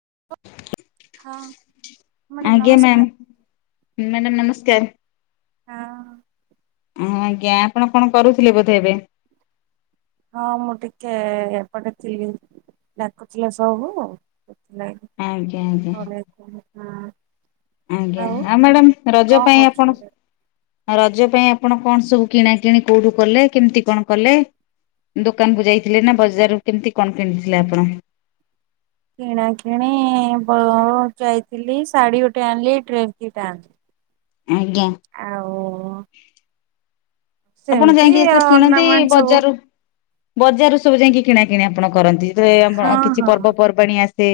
[inaudible] ହଁ ମ୍ୟାଡ଼ାମ ନମସ୍କାର। ମ୍ୟାଡ଼ାମ୍ ନମସ୍କାର। ହଁ [unintelligible] ହଁ, ଆଜ୍ଞା। ଆପଣ କଣ କରୁଥିଲେ ବୋଧେ ଏବେ? ହଁ, ମୁଁ ଟିକେ ଏପଟେ ଥିଲି। ଡାକୁଥିଲେ ସବୁ। ହଁ ଆଜ୍ଞା ଆଜ୍ଞା [unintelligible] ଆଜ୍ଞା, ଆଉ ମ୍ୟାଡାାମ, ରଜ କଣ ପାଇଁ ଆପଣ କରୁଛନ୍ତି? ରଜ ପାଇଁ ଆପଣ କଣ ସବୁ କିଣା କିିଣି, କୋଉଠୁ କଲେ? କେମିତି କଣ କଲେ? ଦୋକାନକୁ ଯାଇଥିଲେ ନା ବଜାରରୁ? କେମିତି କଣ କିଣିଥିଲେ ଆପଣ? କିଣା କିିଣି ଵ ଯାଇଥିଲି। ଶାଢୀ ଗୋଟେ ଆଣିଲି, ଟ୍ରେକ୍ ଦିଟା ଆଣିଲି ଆଜ୍ଞା ଆଉ ଆପଣ ସେମିତି ଯାଇକି [unintelligible] କିଣନ୍ତି ଅର୍ଣ୍ଣାମେଣ୍ଟ ସବୁ ବଜାରୁ ବଜାରୁ ସବୁ ଯାଇକି କିଣା କିିଣି ଆପଣ କରନ୍ତି। ରେ ହଁ [unintelligible] କିଛି ହଁ। ପର୍ବପର୍ବାଣୀ ଆସେ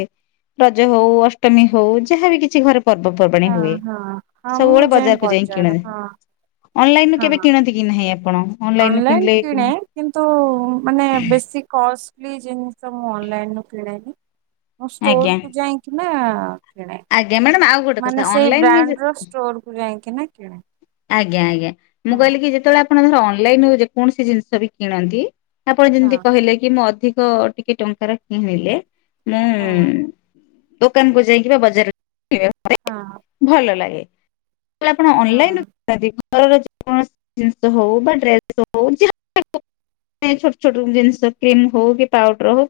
ରଜ ହଉ ଅଷ୍ଟମୀ ହଉ, ଯାହାବି କିଛି ଘରେ ପର୍ବପର୍ବାଣୀ ହଁ ହୁଏ ହଁ ହଁ ମୁଁ ସବୁବେଳେ ଯାଇଁ ବଜାରୁ ହଁ ଅନଲାଇନ୍ ରୁ ହଁ। କେବେ କିଣନ୍ତି କି ହେ [unintelligible] ଅନଲାଇନ କିଣେ କିନ୍ତୁ ମାନେ ବେଶୀ କଷ୍ଟ୍ ପ୍ଲିଜ, ଏ ଜିନିଷ ମୁଁ ଅନଲାଇନ ରୁ କିଣେଣି ମୁଁ ଆଜ୍ଞା ଷ୍ଟୋର କୁ ଯାଇକି ନାଁ ହଁ। କିଣେ, ଆଜ୍ଞା ମ୍ୟାଡାମ ଆଉ ଗୋଟେ କଥା ମାନେ ସେଇ ଅନଲାଇନରେ ବ୍ରାଣ୍ଡ ର ଷ୍ଟୋର କୁ ଯାଇକି, ନା କିଣେ ଆଜ୍ଞା, ଆଜ୍ଞା। ମୁଁ ହଁ କହିଲି, ଯେତେବେଳେ ଆପଣ ଧର ଅନ୍ ଅନଲାଇନ୍ ରୁ ଯେକୌଣସି ଜିନିଷ ବି କିଣନ୍ତି ଆପଣ ହଁ ଯେମିତି କହିଲେ କି ମୁଁ ଅଧିକ ତ ଟିକେ ଟଙ୍କାର କିଣିଲେ ହଁ [unintelligible] ଦୋକାନକୁ ଯାଇକି ବା ବଜାର [unintelligible] ହଁ ଭଲ ଲାଗେ। ତାଲେ ଆପଣ ଅନଲାଇନ୍ ହଁ ଘରରଣସି ଜିନିଷ ହଉ ବା ଡେସ ହଉ ଯ ଛୋଟ ଛୋଟ ଜିନିଷ କ୍ରିମ ହଉ କି ପାଉଡର ହଉ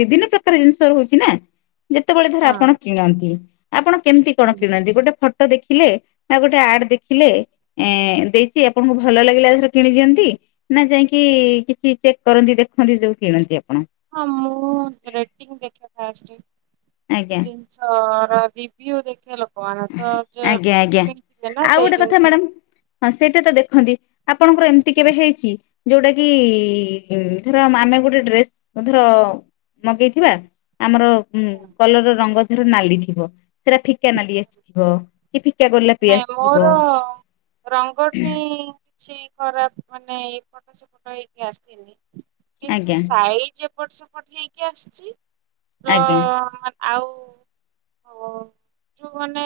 ବିଭିନ୍ନ ପ୍ରକାର ଜିନିଷ ରହୁଛି ନା। ଯେତେବେଳେ ଧର ହଁ ଆପଣ କିଣନ୍ତି। ଆପଣ କେମିତି କଣ ହଁ। କିଣନ୍ତି ଗୋଟେ ଦେଖିଲେ ନା ଗୋଟେ ଆଡ ଦେଖ ଦେେ ଏ ଦେଇଛି ଆପଣଙ୍କୁ ଭଲ ଲାଗିଲାଥର କିଣି ଦିଅନ୍ତି। ନା ଯାଇକି କିଛି ଚେକ୍ କରନ୍ତି ଦେଖନ୍ତି ସବୁ କିଣନ୍ତି ଆଣ ହଁ ମୁଁ ମୁଁ ରେଟିଂ ଦେଖିବା ପାଇଁ ଆସିଛି। ଆଜ୍ଞା [inaudible] ଜିନିଷ ପ୍ର ଦୀପି ଦେଖିବା ଲୋକ। ଆଜ୍ଞା ଆଜ୍ଞା ନା ଆଉ ସେଇ ଗୋଟେ କଥା ଜିନିଷକୁ ମ୍ୟାଡାମ ହଁ ସେଇଟା ତ ଦେଖନ୍ତି ଆପଣଙ୍କର ଏମିତି କେବେ ହେଇଛି ଯୋଉଟା କିି ଧର ଆମେ ଗୋଟେ ଡ୍ରେସ୍ ଧର ମଗେଇଥିବା ଆମର ହୁଁ କଲର ରଙ୍ଗ ର ନାଲି ଥିବ ସେଟା ଫିକା ନାଲି ଆସ ଥିବ କେବେ ନାଇଁ ମୋର ରଙ୍ଗଠି ସେଇ ଖରାପ ମାନେ ଏଇ ଫଟୋ ସେ ଫଟ ନେଇକି ଆସିଥିଲି। କିନ୍ତୁ ଆଜ୍ଞା ସାଇଜ ଏପଟ ସେପଟ ପଠେଇକି ଆସିଛି। ଆଜ୍ଞା ହଁ ଆଉ [inaudible] ଯୋଉ ମାନେ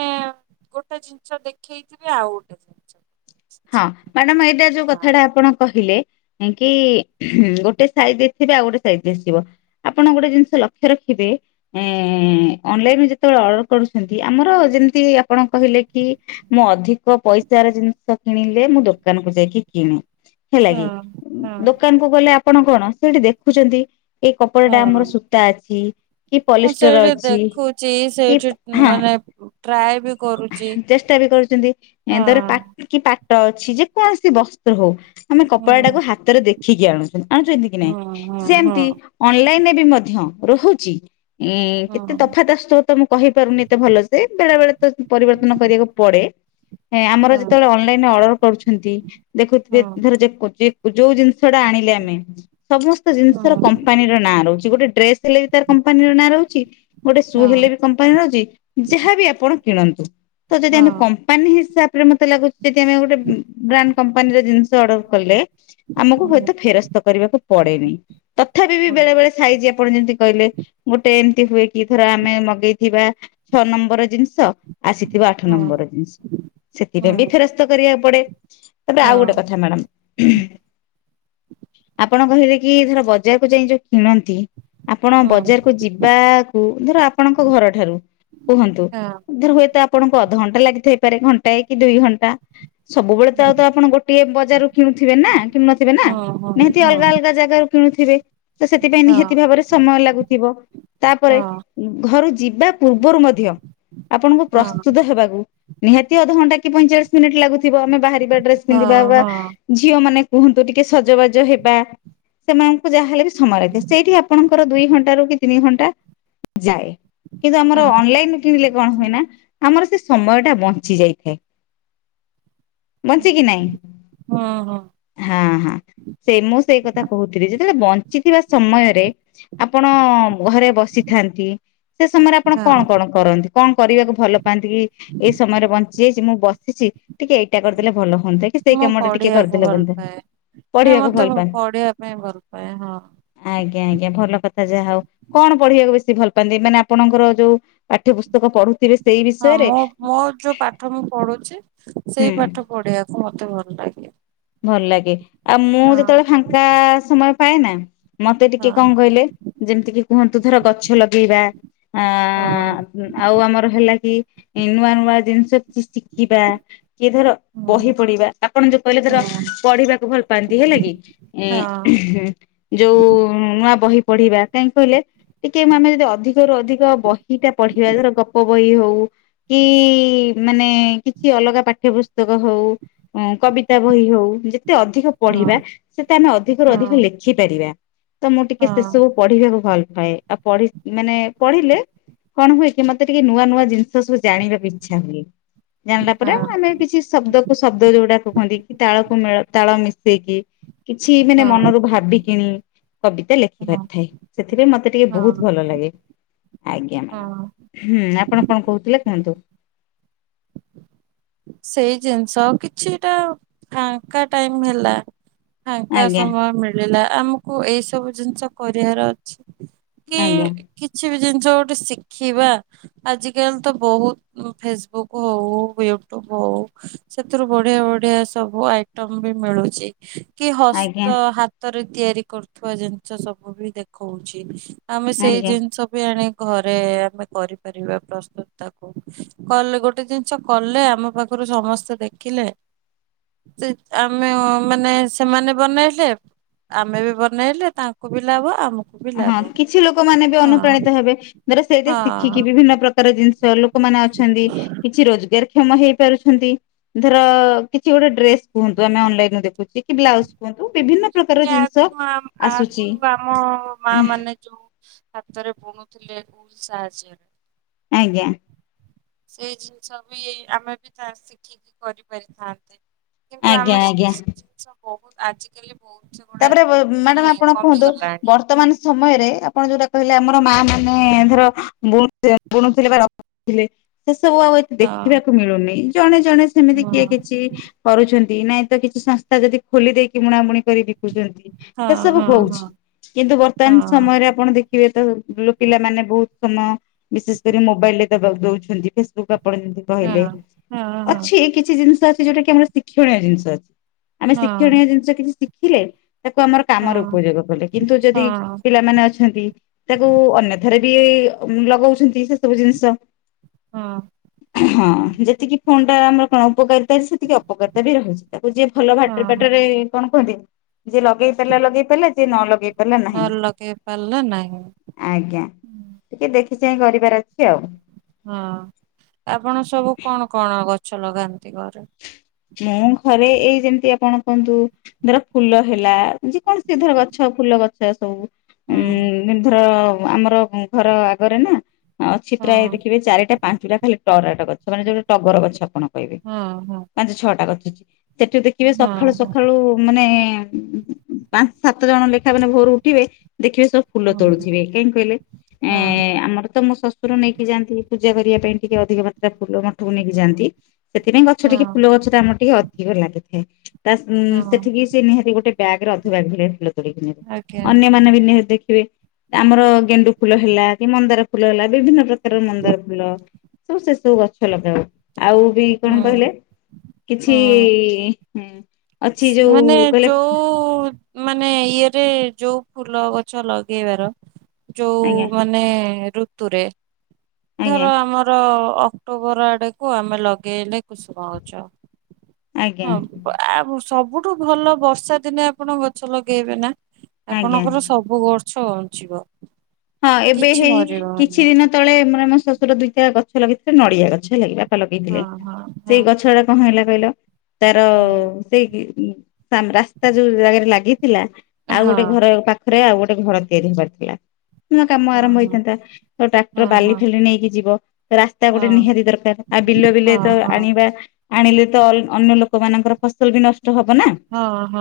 ଗୋଟେ ଗୋଟେ ଜିନିଷ ଦେଖେଇଥିବେ ଆଉ ଗୋଟେ ଜିନିଷ ହଁ ମାଡମ ଯୋଉ ହଁ କଥାଟା ଆପଣ କହିଲେ। କି ଗୋଟେ ସାଇଜ ଦେଇଥିବେ ଆଉ ଗୋଟେ ସାଇଜ ଦେଇ ଆସିବ ଆପଣ ଗୋଟେ ଜିନିଷ ଲକ୍ଷ୍ୟ ରଖିବେ। ଏଁ ଅନଲାଇନ ଯେତେବେଳେ ଅର୍ଡର କରୁଛନ୍ତି। ଆମର ଯେମିତି ଆପଣ କହିଲେ କି ମୁଁ ଅଧିକ ପଇସାର ଜିନିଷ କିଣିଲେ ମୁଁ ଦୋକାନକୁୁ ଯାଇକି କିଣେ। ହେଲା କିି ହଁ ହଁ ଦୋକାନ କୁ ଗଲେ ଆ ଆପଣ କଣ ସେଠି ଦେଖୁଛନ୍ତି। ଏଇ କପଡ଼ାଟା ଆମର ହଁ ସୂତା ଅଛି କି ମୁଁ ପଲିଷ୍ଟର ସେଇଠି ଅଛି ଦେଖୁଛି କି ସେଇଠି ହଁ ମାନେ ଟ୍ରାଏ ବି କରୁଛି [inaudible] ଚେଷ୍ଟା ବି କରୁଛନ୍ତି ହଁ ଧରେ ପା କି ପାଟ ଅଛି ଯେ କୌଣସି ବସ୍ତ୍ର ହଉ। ଆମେ ହୁଁ କପଡ଼ା ଟାକୁ ହାତରେ ଦେ ଠିକ୍ ଆଣୁ ଆମତି କି ନାଇଁ ହୁଁ ହୁଁ ସେମତି ଅନଲାଇନରେ ବି ମଧ୍ୟ ରହୁଛି। ଉଁ ହଁ କେତେ ତଫାତସ୍ତ ତ ମୁଁ କହିପାରୁନି ଏତେ ଭଲ ସେେ ବେଳେ ବେଳେ ତ ପରିବର୍ତ୍ତନ କରିବାକୁ ପଡେ ଏ ଆମର ଯେ ହଁ ଯେତେବେଳେ ଅନଲାଇନ ଅର୍ଡର କରୁଛନ୍ତି। ଦେଖୁଥିବେ ହଁ ଧର ଯେ ଯୋଉ ଜିନି ଜିନିଷଟା ଆଣିଲେ ଆମେ ସମସ୍ତ ଜିନିଷର କମ୍ପାନୀ ର ନାଁ ରହୁଛି। ଗୋଟେ ଡ୍ରେସ ହେଲେ ବି ତାର କମ୍ପାନୀ ର ନାଁ ରହୁଛି। ଗୋଟେ ସୁ ହେଲେ ହଁ ବି କମ୍ପାନୀ ରହୁଛି ଯାହାବି ଆପଣ କିଣନ୍ତୁ। ତ ଯଦି ଆମେ ହଁ କମ୍ପାନୀ ହିସାବ [inaudible] [unintelligible] ସେଠି ଆମେ ଗୋଟେ ବ୍ରାଣ୍ଡ କମ୍ପାନୀର ଜିନିଷ ଅର୍ଡର କଲେ ଆମକୁ ହୁଏତ ଫେରସ୍ତ କରିବାକୁ ପଡେନି। ତଥାପି ବି ହଁ ହଁ ବେଳେ ବେଳେ ସାଇଛି ଆପଣ ଯେମିତି କହିଲେ ଗୋଟେ ଏମିତି ହୁଏ କି ଧର ଆମେ ମଗେଇଥିବା ଛଅ ନମ୍ବର ଜିନିଷ ଆସିଥିବ ଆଠ ନମ୍ବର ଜିନିଷ ସେ ହୁଁ ବି ଫେରସ୍ତ କରିବାକୁ ପଡେ ହୁଁ ହଁ ହଁ ହଁ ତାପରେ ଆଉ ହଁ ଗୋଟେ କଥା ମ୍ୟାଡ଼ାମ ହୁଁ ଆପ କଣ କହିଲେ କି ଧର ବଜାରକୁ ଯାଇ ଯୋଉ କିଣନ୍ତି ଆପଣ ହଁ ହଁ ହଁ ବଜାରକୁ ଯିବାକୁ ଧର ଆପଣଙ୍କ ଘରଠାରୁ କୁହନ୍ତୁ। ଧର ହୁଏତ ଆ ଆପଣଙ୍କୁ ଅଧଘଣ୍ଟା ଲାଗିଥପାରେ। ଘଣ୍ଟାଏ କି ଦୁଇ ଘଣ୍ଟା ସବୁବେଳେ ତ ଆଉ ତ ଆପଣ ଗୋଟିଏ ବଜାରରୁ କିଣୁଥିବେ ନା। କିଣୁ ନଥିବେ ନା ହଁ ହଁ ନିହାତି ହଁ ଅଲଗା ଅଲଗା ଜାଗାରୁ ଶୁଣୁଥିବେ। ତ ସେଥିପାଇଁ ନିହାତି ହଁ ଭାବରେ ସମୟ ଲାଗୁଥିବ। ତାପରେ ଘରୁ ଯିବା ପୂ ର୍ବୁରୁ ମଧ୍ୟ ଆପଣଙ୍କୁ ପ୍ରସ୍ତୁତ ହେବାକୁ ନିହାତି ଅଧଘଣ୍ଟେ କିଇଁ ପାଇଚାଳିଶି ମିନିଟ ଲାଗୁଥି। ଆମେ ବାହାରିବା ଡ୍ରେସ ପିନ୍ଧିବା ବା ହଁ ଝିଅ ମାନେ କୁହନ୍ତୁ ଟିକେ ସଜବାଜ ହେବା ସେମାନଙ୍କୁ ଯାହାହେଲେ ବି ସେ ସମୟ ଲେ ସେଇଠି ଆପଣଙ୍କର ଦୁଇ ଘଣ୍ଟାରୁ କି ତିନି ଘଣ୍ଟା ଯାଏ। କିନ୍ତୁ ଆମର ଅନଲାଇନ କିଣିଲେ କଣ ହୁଏ ନା ଆମର ସେ ସମୟ ଟା ବଞ୍ଚି ଯାଇଥାଏ। ବଞ୍ଚେ କିି ନାଇଁ। ହଁ ହଁ ଆପଣ ଘରେ ବସିଥାନ୍ତି ସେ ସମୟରେ ଆପଣ କଣ ହଁ କଣ କରନ୍ତି କଣ କରିବାକୁ ଭଲ ପାଆନ୍ତି କି ଏଇ ସମୟରେ ବଞ୍ଚି ମୁଁ ବସିଛି ଟିକେ ଏଇଟା କରିଦେଲେ ଭଲ ହଆନ୍ତା କି ସେଇ ମୁଁ କାମ ଟା ଟିକେ ପଢିବାକୁ କରିଦେଲେ ଭଲ ହନ୍ତା ପାଏ ନାଇଁ ପଢିବାକୁ ମତେ ଭଲ ପ- ପାଆନ୍ତି ପଢିବା ପାଇଁ ଭଲ ପାଏ ହଁ। ଆଜ୍ଞା ଆଜ୍ଞା ଭଲ କଥା ଯାହା ହଉ କଣ ପଢିବାକୁ ବେଶୀ ଭଲ [inaudible] ମାନେ ଆପଣଙ୍କର ଯୋଉ ପାଠ୍ୟ ପୁସ୍ତକ ପଢୁଥିବେ ସେ ହଁ ମୁଁ ମୋର ଯୋଉ ପାଠ ମୁଁ ପଢୁଛି ସେଇ ହୁଁ ପାଠ ପଢିବାକୁ ମତେ ଭଲ ଲାଗେ ଭଲ ଲାଗେ ହଁ। ପାଏନା। ମତେ ଟିକେ ହଁ କଣ କହିଲେ ଯେମିତି କି କୁହନ୍ତୁ ଧର ଗଛ ଲଗେଇବା ଆ ହଁ ଆଉ ଆମର ହେଲା କି ନୂଆ ନୂଆ ଜିନିଷ କି ଶିଖିବା କିଏ ଧର ହୁଁ ବହି ପଢିବା ଆପଣ ଯୋଉ କହିଲେ ଧର ହଁ ପଢିବାକୁ ଭଲ ପାଆନ୍ତି ହେଲା କି ଏ ହଁ ଯୋଉ ନୂଆ ବହି ପଢିବା କାହିଁକି କହିଲେ ଟିକେ ଆମେ ଯଦି ଅଧିକରୁୁ ଅଧିକ ବହି ଟା ପଢିବା ଧର ଗପ ବହି ହଉ କି ମାନେ କିଛି ଅଲଗା ପାଠ୍ୟ ପୁସ୍ତକ ହଉ କବିତା ବହି ହଉ ଯା ତେ ଅଧିକ ହଁ। ପଢିବା ହଁ ତ ମୁଁ ଟିକେ ସେ ହଁ ସବୁ ପଢିବାକୁ ଭଲ ପାଏ ଆଉ ପଢି ମାନେ ପଢିଲେ କଣ ହୁଏ କି ମତେ ଟିକେ ନୂଆ ନୂଆ ଜିନିଷ ଜାଣିଲା ପରେ ହଁ ଆମେ କିଛି ଶବ୍ଦକୁୁ ଶବ୍ଦ ଯୋଉଟା କୁହନ୍ତି କି ତାଳକୁ ମେଳ ତାଳ ମିଶେଇକି କିଛି ମାନେ ହଁ ମନରୁ ଭାବିକିଣି କବିତା ଲେଖି ହଁ ପାରିଥାଏ ସେଥିପାଇଁ ମତେ ଟିକେ ବହୁତ ହଁ ଭଲ ଲାଗେ ଆଜ୍ଞା ହଁ। ମ୍ୟାଡ଼ାମ ହୁଁ ଆପଣ କଣ କହୁଥିଲେ କୁହନ୍ତୁ। ସେଇ ଜିନିଷ କିଛିଟା ଫାଙ୍କା ଟାଇମ ହେଲା ଫାଙ୍କା ଆଜ୍ଞା ସମୟ ମିଳିଲା ଆମକୁ ଏଇ ସବୁ ଜିନିଷ କରିବାର ଅଛି। କି ଆଜ୍ଞା କିଛି ବି ଜିନିଷ ଗୋଟେ ଶିଖିବା ଆଜିକାଲି ତ ବହୁତ ଫେସବୁକ୍ ହଉ ୟୁୁବ ଟ୍ୟୁବ ହୋଉ ସେଥିରୁ ବଢିଆ ବଢିଆ ସବୁ ଆଇଟମ ବି ମିଳୁ କି ଆଜ୍ଞା ହସ୍ତ ହାତରେ ତିଆରି କରୁଥିବା ଜିନିଷ ସବୁ ବି ଦେଖଉଛି। ଆମେ ସେଇ ଆଜ୍ଞା। ଜିନିଷ ବି ଆଣି ଘରେ ଆମେ କରିପାରିବା ପ୍ରସ୍ତୁତ ତାକୁ କଲେ ଗୋଟେ ଜିନିଷ କଲେ ଆମ ଆମ ପାଖରୁ ସମସ୍ତେ ଦେଖିଲେ [inaudible] ଆମେ ମାନେ ସେମାନେ ବନେଇଲେ ଆମେ ବି ବନେଇଲେ ତାଙ୍କୁ ବି ଲାଭ ଆମକୁ ବି ହଁ ଲାଭ କିଛି ଲୋକମାନେ ବି ହଁ ଅନୁପ୍ରାଣିତ ହେବେ ଧର ସେଇଠି ଶିଖିକି ହଁ। ବିଭିନ୍ନ ପ୍ରକାର ଜିନିଷ ଲୋକମାନେ ଅଛନ୍ତି କିଛି ରୋଜଗାର୍ କ୍ଷମ ହେଇ ପାରୁଛନ୍ତି, ଧର କିଛି ଗୋଟେ ଡ୍ରେସ୍ କୁହନ୍ତୁ ଆମେ ଅନଲାଇନରେ ଦେଖୁଛେ କି ବ୍ଲାଉଜ କୁହନ୍ତୁ ବିଭିନ୍ନ ପ୍ରକାର ଜିନିଷ [unintelligible] [inaudible] ଆସୁଛି ମାଆ ମାନେ ଯୋଉ ହାତରେ ବୁଣୁ ଥିଲେ ସାହାଯ୍ୟରେ। ଆଜ୍ଞା। ସେଇ ଜିନିଷ ବି ଆମେ ବି ତା ଶିଖିକି କରିପାରିଥାନ୍ତେ। କିନ୍ତୁ ଆଜ୍ଞା ଆମେ ଆଜ୍ଞା ସେ [inaudible] ଜିନିଷ ବହୁତ୍ ଆଜିକାଲି। ବହୁତ ସେଗୁଡା ତାପରେ ମ୍ୟାଡାମ୍ ମାନେ ଆପଣ କୁହନ୍ତୁ କମିଗଲାଣି ବର୍ତ୍ତମାନ ସମୟରେ ଆପଣ ଯୋଉଟା କହିଲେ ଆମର ମାଆମାନେ ଧର ବୁଣୁ ବୁଣୁଥିଲେ ବା ରଖୁଥିଲେ। ସେ ସବୁ ଆଉ ଏଠି ହଁ ଦେଖିବାକୁ ମିଳୁନି। ଜଣେ। ଜଣେ ସେମିତି କିଏ କିଛି କରୁଛନ୍ତି। ନାଇଁ ତ କିଛି ସଂସ୍ଥା ଯଦି ଖୋଲି ଦେଇକି ବୁଣାବୁଣି କରିବେ। [inaudible] ହଁ ସେ ସବୁ ହଁ ହଁ ହଉଛି କିନ୍ତୁ ବର୍ତ୍ତମାନ ହଁ। ସମୟରେ ଆପଣ ଦେଖିବେ ତ ଲୋ ପିଲାମାନେ ବହୁତ ସମୟ ବିଶେଷ କରି ମୋବାଇଲରେ ଦବା ଦଉଛନ୍ତି। ଫେସବୁକ୍ ଆପଣ ଯେମିତି ହଁ କହିଲେ ହଁ ହଁ ଅଛି କିଛି ଜିନିଷର୍ ଯଉଟା କି ଆମର ଶିକ୍ଷଣୀୟ ଜିନିଷ ଅଛି। ଆମେ ହଁ ଶିକ୍ଷଣୀୟ ଜିନିଷ କିଛି ଶିଖ୍ ଥିଲେ। ତାକୁ ଆମର ହଁ କାମରେ ହଁ ଉପଯୋଗ କଲେ, କିନ୍ତୁ ଯଦି ହଁ ପିଲାମାନେ ଅଛନ୍ତି ତାକୁ ଅନ୍ୟଥାରେ ବି ଲଗଉଛନ୍ତି ସେ ସବୁ ଜିନିଷ। ହଁ। ହଁ ଯେତିକି ଫୋନଟା ଆମର କଣ ଉପକାରିତା ଅଛି ସେତିକି ଅପକାରିତା ବି ରହୁଛି ତାର୍। ଯିଏ ଭଲ ଭାଟରେ ହଁ ଫାଟରେ କଣ କୁହନ୍ତି। ଯିଏ ଲଗେଇ ପାରିଲା ଲଗେଇ ପାରିଲା ଯିଏ ନ ଲଗେଇ ପାରିଲା ନ ନାହିଁ। ଲଗେଇ ପାରିଲା ନାହିଁ। ଆଜ୍ଞା ଟିକେ ଦେଖି ଚାହିଁ କରିବାର ଅଛି ଆଉ। ହଁ ଆପଣ ସବୁ କଣ କଣ ଗ ଛ ଲଗାନ୍ତି ଘରେ? ମୁଁ ଘରେ ଏଇ ଯେମିତି ଆପଣ କୁହନ୍ତୁ ଧର ଫୁଲ ହେଲା ଯେକୌଣସି ଧର ଗଛ ଫୁଲ ଗଛ ସବୁ। ହଁ। ହୁଁ [unintelligible] ଆମର ଘର ଆଗରେ ନା ହଁ ଅଛି ପ୍ରାୟ ଦେଖିବେ ଚାରିଟା ପାଞ୍ଚଟା ଖାଲି ଟରାଟା ଗଛ ମାନେ ଯୋଉଟେ ଟଗର ଗଛ ଆପଣ ହଁ ହଁ। ଆଜି ଛଅଟା କରିୁଛି। ସେଠୁ ଦେଖିବେ ହଁ ସକାଳୁ ହଁ ସକାଳୁ ମାନେ ପାଞ୍ଚ ସାତ ଜଣ ଲେଖା ମାନେ ଭୋରୁ ଉଠିବେ। ଦେଖିବେ ସବୁ ଫୁଲ ହଁ ତୋଳୁଥିବେ କାହିଁକି କହିଲେ ଏ ହଁ ଆମର ତ ମୋ ଶ୍ୱଶୁର ନେଇକି ଯାଆନ୍ତି। ପୂଜା କରିବା ପାଇଁ ଟିକେ ଅଧିକ ମାତ୍ରା ଫୁଲ ମଠକୁ ନେଇକି ଯାଆନ୍ତି। ସେଥିପାଇଁ ଗଛ ଟିକେ ହଁ ଫୁଲ ଗଛ ତ ଆମର ଟିକେ ଅଧିକ ଲାଗେ। ହୁଁ। ତା ହଁ ସେଠିକି ସେ ନିହାତି ଗୋଟେ ବ୍ୟାଗରେ ଅଧୁ ବଗ୍ ହେିଲ ତୋଳି କିରେ ଆଜ୍ଞା ଅନ୍ୟମାନେ ବି ନିହାତି ଦେ ଆମର ଗେଣ୍ଡୁ ଫୁଲ ହେଲା କି ମନ୍ଦର ଫୁଲ ହେଲା ବିଭିନ୍ନ ପ୍ରକାର ମନ୍ଦାର ଫୁଲ ସବୁ ସେ ସବୁ ଗଛ ଲଗାଉ। ଆଉ ବି କଣ ହୁଁ କହିଲେ କିଛି। ହୁଁ ହୁଁ। ଅଛି ଯୋଉ ମାନେ କହିଲେ ଯୋଉ ମାନେ ଇଏରେ ଯୋଉ ଫୁଲ ଗଛ ଲଗେଇବାର ଯୋଉ ଆଜ୍ଞା ମାନେ ଋତୁରେ। ଆଜ୍ଞା ଧର ଆମର ଅକ୍ଟୋବର ଆଡକୁ ଆମେ ଲଗେଇଲେ କୁସୁମ ଗଛ। ଆଜ୍ଞା ହଁ ଆ ବର୍ଷ ସବୁଠୁ ଭଲ ବର୍ଷା ଦିନେ ଆପଣ ଗଛ ଲଗେଇବେ ନା ଆଜ୍ଞା ଆପଣଙ୍କର ସବୁ ଗ ଛ ବଞ୍ଚିବ। ହଁ ଏବେ କିଛି ହେଇ କିଛି ମରିବନି ଦିନ ତଳେ ପରା ଆମ ସସ ଗ ଦୁଇଟା ଗଛ ଲାଗିଥିଲା ନଡିଆ ଗଛ ଲାଗିବିବା। ହଁ ଲଗେଇଥିଲେ ହଁ ହଁ ସେଇ ଗଛ ଟା କଣ ହେଲା। କିଲ ତାର ହଁ ସେଇ ଁ ରାସ୍ତା ଯୋଉ ଜାଗାରେ ଲାଗି ଥିଲା ଆଉ ହଁ ଗୋଟେ ଘର ପାଖରେ ଆଉ ଗୋଟେ ଘର। ସେରି ପଥିଲା। ନୂଆ କାମ ହଁ ଆରମ୍ଭ ହଁ ହେଇଥାନ୍ତା ତ ଟ୍ରାକ୍ଟର ବାଲି ଫେଲି ନେଇକି ଯିବ ରାସ୍ତା ଗୋଟେ ନିହାତି ଦରକାର ଆଉ ବିଲ ବିଲ ତ ଆଣିବା ଆଣିଲେ ତ ଅନ୍ୟ ଲୋକ। ଲୋକମାନଙ୍କର ଫସଲ ବି ନଷ୍ଟ ହବ ନା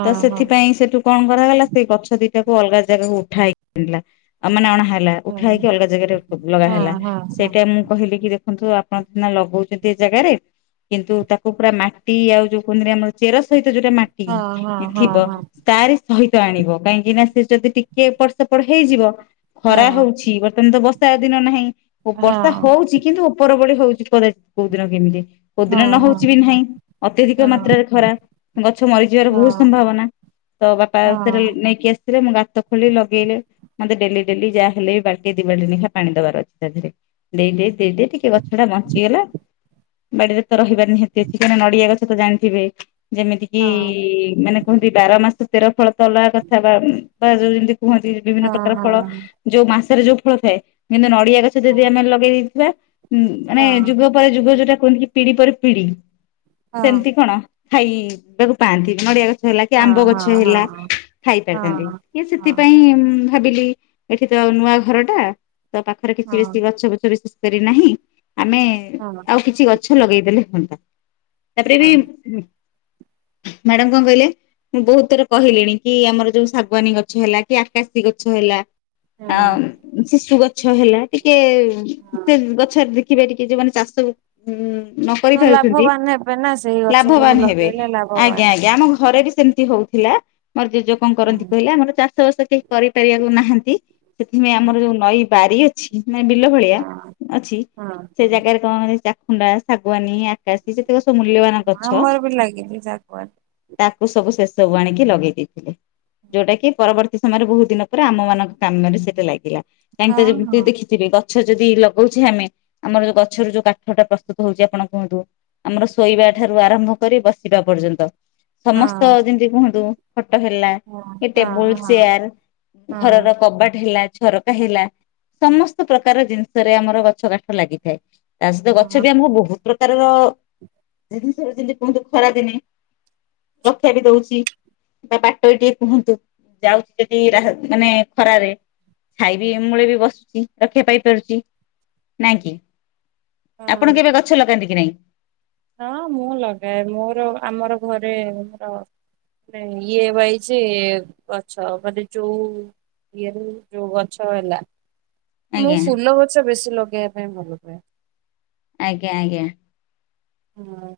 ତ ସେଥିପାଇଁ ସେଠୁ କଣ କରାଗଲା। ସେଇ ଗଛ ଦିଟା ତାକୁ ଅଲଗା ଜାଗାକୁ ଉଠା ହେଇକ ଆଣିଲା। ଅମନ ଲା ଉଠା ହେଇକି ଅଲଗା ଜାଗାରେ ଲଗା ହେଲା। ସେଇଟା ମୁଁ କହିଲି କି ଦେଖନ୍ତୁ ଆପଣ ଦ ଲଗଉଛନ୍ତି ଏ ଜାଗାରେ। କିନ୍ତୁ ତାକୁ ପୁରା ମାଟି ଆଉ ଯୋଉ କ ଆମର ଚେର ସହିତ ଯୋଉଟା ମାଟି ଥିବ ତାରି ସହିତ ଆଣିବ କାହିଁକି ନା ସେ ଯଦି ଟିକେ ପ ସେପଟ ହେଇଯିବ। ଖରା ହଉଚି ବର୍ତ୍ତମାନ ତ ବ ତା ଦିନ ନାହିଁ। ଓ ବର୍ଷା ହଉଚି କିନ୍ତୁ ଉପର ଓଳି ହଉଚି [unintelligible] କୋଉ ଦିନ କେମିତି। କୋଉଦିନ ନ ହଉଚି ବି ନାହିଁ ଅତ୍ୟଧିକ ମାତ୍ରାରେ ଖରା ଗଛ ମରିଯିବାର ବହୁତ ସମ୍ଭାବନା ତ ବାପା ସେରା ନେଇକି ଆସି ହେତିରେ ମୁଁ ଗାତ ଖୋଲି ଲଗେଇଲି ମତେ ଡେଲି ଡେଲି ଯାହା ହେଲେ ବି ବାଲଟି ଦି ବାଲଟି ଲଖା ପାଣି ଦବାର ଅଛି ତା ଦେହରେ ଦେଇ ଦେଇ ଦେଇ ଦେଇ ଟିକେ ଗଛ ଟା ବଞ୍ଚିଗଲା ବାଡିରେ ତ ରହିବାର ନିହାତି ଅଛି କା ନଡିଆ ଗଛ ତ ଜାଣି ଥିବେ ଯେମିତି କିି ମାନେ କୁହନ୍ତି ବାର ମାସ ତେର ଫଳ ତ ଅଲଗା କଥା ବା କା ଯୋଉ ଯେମିତି କୁହନ୍ତି ବିଭିନ୍ନ ପ୍ରକାର ଫଳ ଯୋଉ ମାସ ଭିତରେ ଫଳ ଥାଏ ଯେନ୍ତି ନଡ଼ିଆ ଗଛ ଯଦି ଆମେ ଲଗେଇ ଦେଇଥିବା ହୁଁ ମାନେ ଯୁଗ ପରେ ଯୁଗ ଯୋଉଟା କୁହନ୍ତି କି ପିଢି ପରେ ପିଢ଼ି ସେମିତି କଣ? ଖାଇବାକୁ ପାଆନ୍ତି ନଡ଼ିଆ ଗଛ ହେଲା କି ଆମ୍ବ ଗଛ ହେଲା ଖାଇ ପାରିଥାନ୍ତି କି ସେଥିପାଇଁ ଭାବିଲି ଏଠି ତ ଆ ନୂଆ ଘର ଟା ତ ପାଖରେ କିଛି ବେଶୀ ଗଛ ବଛ ବେଶୀ ନାହିଁ ଆମେ ଆଉ କିଛି ଗଛ ଲଗେଇଦେଲେ ହୁଅନ୍ତା ତାପରେ ବି ମ୍ୟାଡାମ କଣ କହିଲେ ମୁଁ ବହୁତ ଥର କହିଲିଣି କି ଆମର ଯୋଉ ଶାଗବାନୀ ଗଛ ହେଲା କି ଆକାଶୀ ଗଛ ହେଲା ଆ ଶିଶୁ ଗଛ ହେଲା ଟିକେ ସେ ଗଛରେ ଦେଖିବା ଟିକେ କି ଯଉମାନେ ଚାଷ ହୁଁ ନ କରି ପାରୁଛନ୍ତି ଲାଭବାନ ହେବେ ନା ସେଇ ଗଛ ସବୁ ଲାଭବାନ ହେବେ ଲଗେଇଲେ ଆଜ୍ଞା ଲାଭବାନ ଆଜ୍ଞା ଆମ ଘରେ ବି ସେମତି ହଉଥିଲା ମୋର୍ ଜେଜେ କଣ କରନ୍ତି ହଁ। କହିଲେ ଆମର ଚାଷ ଷ ବାସ କେହି କରିପାରିବାକୁ ନାହାନ୍ତି। [unintelligible] ସେଥିପାଇଁ ଆମର ଯୋଉ ନଈ ବାରି ଅଛି ମାନେ ବିଲ ଭଳିଆ ହଁ ଅଛି ହଁ ସେ ହଁ ଜାଗାରେ କଣ ଖୁଣ୍ଡା ଶାଗୁଆାନୀ ଆକାଶୀ ଯେତେ ଆମର ବି ଲାଗିଚି ଶାଗୁଆନ ତାକୁ ସବୁ ସେ ସବୁ ଆଣିକି ଲଗେଇ ଦେଇଥିଲେ। ଯୋଉଟା କି ପରବର୍ତ୍ତୀ ସେ ସମୟରେ ବହୁତ ଦିନ ପରେ ଆମ ମାନଙ୍କ କାମରେ ସେଟା ଲାଗିଲା କାହିକି ତ ହଁ ଯେମିତି ହଁ। ଦେଖିଥିବେ ଗଛ ଯଦି ଲଗାଉଛେ ଆମେ ଆମର ଯୋଉ ଗଛରୁ ଯୋଉ କାଠ ଟା ପ୍ରସ୍ତୁତ ହଉଛି ଆପଣ କୁହନ୍ତୁ ଆମର ଶୋଇବା ଠାରୁ ଆରମ୍ଭ କରି ବସିବା ପର୍ଯ୍ୟନ୍ତ ସମସ୍ତ ହଁ ଯେମିତି କୁହନ୍ତୁ ଫଟୋ ହେଲା ହଁ ଏ ହଁ ଟେବୁଲ ହଁ ଚେୟାର ହଁ। ଘରର ହେଲା ଝରକା ହେଲା ସମସ୍ତ ପ୍ରକାର ଜିନିଷରେ ଆମର ଗଛ କାଠ ଲାଗିଥାଏ। ତା ସହିତ ଗଛ ହଁ ବି ଆମକୁ ବହୁତ ପ୍ରକାରର ଜିନିଷ ଯେମିତି କୁହନ୍ତୁ ଖରା ଦିନେ ରକ୍ଷା ବି ଦଉଛି ବା ବାଟ ବି ଟିକେ କୁହନ୍ତୁ ଯାଉଛି ଯଦି ମାନେ ଖରାରେ ଛାଇ ବି ମୂଳେ ବି ବସୁଛି ରକ୍ଷା ପାଇ ପାରୁଛି ନାଇଁ କି ଆପଣ ହଁ କେବେ ଗଛ ଲଗାନ୍ତି କି ନାହିଁ? ହଁ ମୁଁ ଲଗାଏ ମୋର ଆମର ଘରେ ମୋର ମାନେ ଇଏ ୱାଇଛି ଗଛ ମାନେ ଯୋଉ ଇଏରୁ ଯୋଉ ଗଛ ହେଲା। ମୁଁ ଆଜ୍ଞା ଫୁଲ ଗଛ ବେଶୀ ଲଗେଇବା ପାଇଁ ଭଲ ପାଏ। ଆଜ୍ଞା ଆଜ୍ଞା। ହଁ।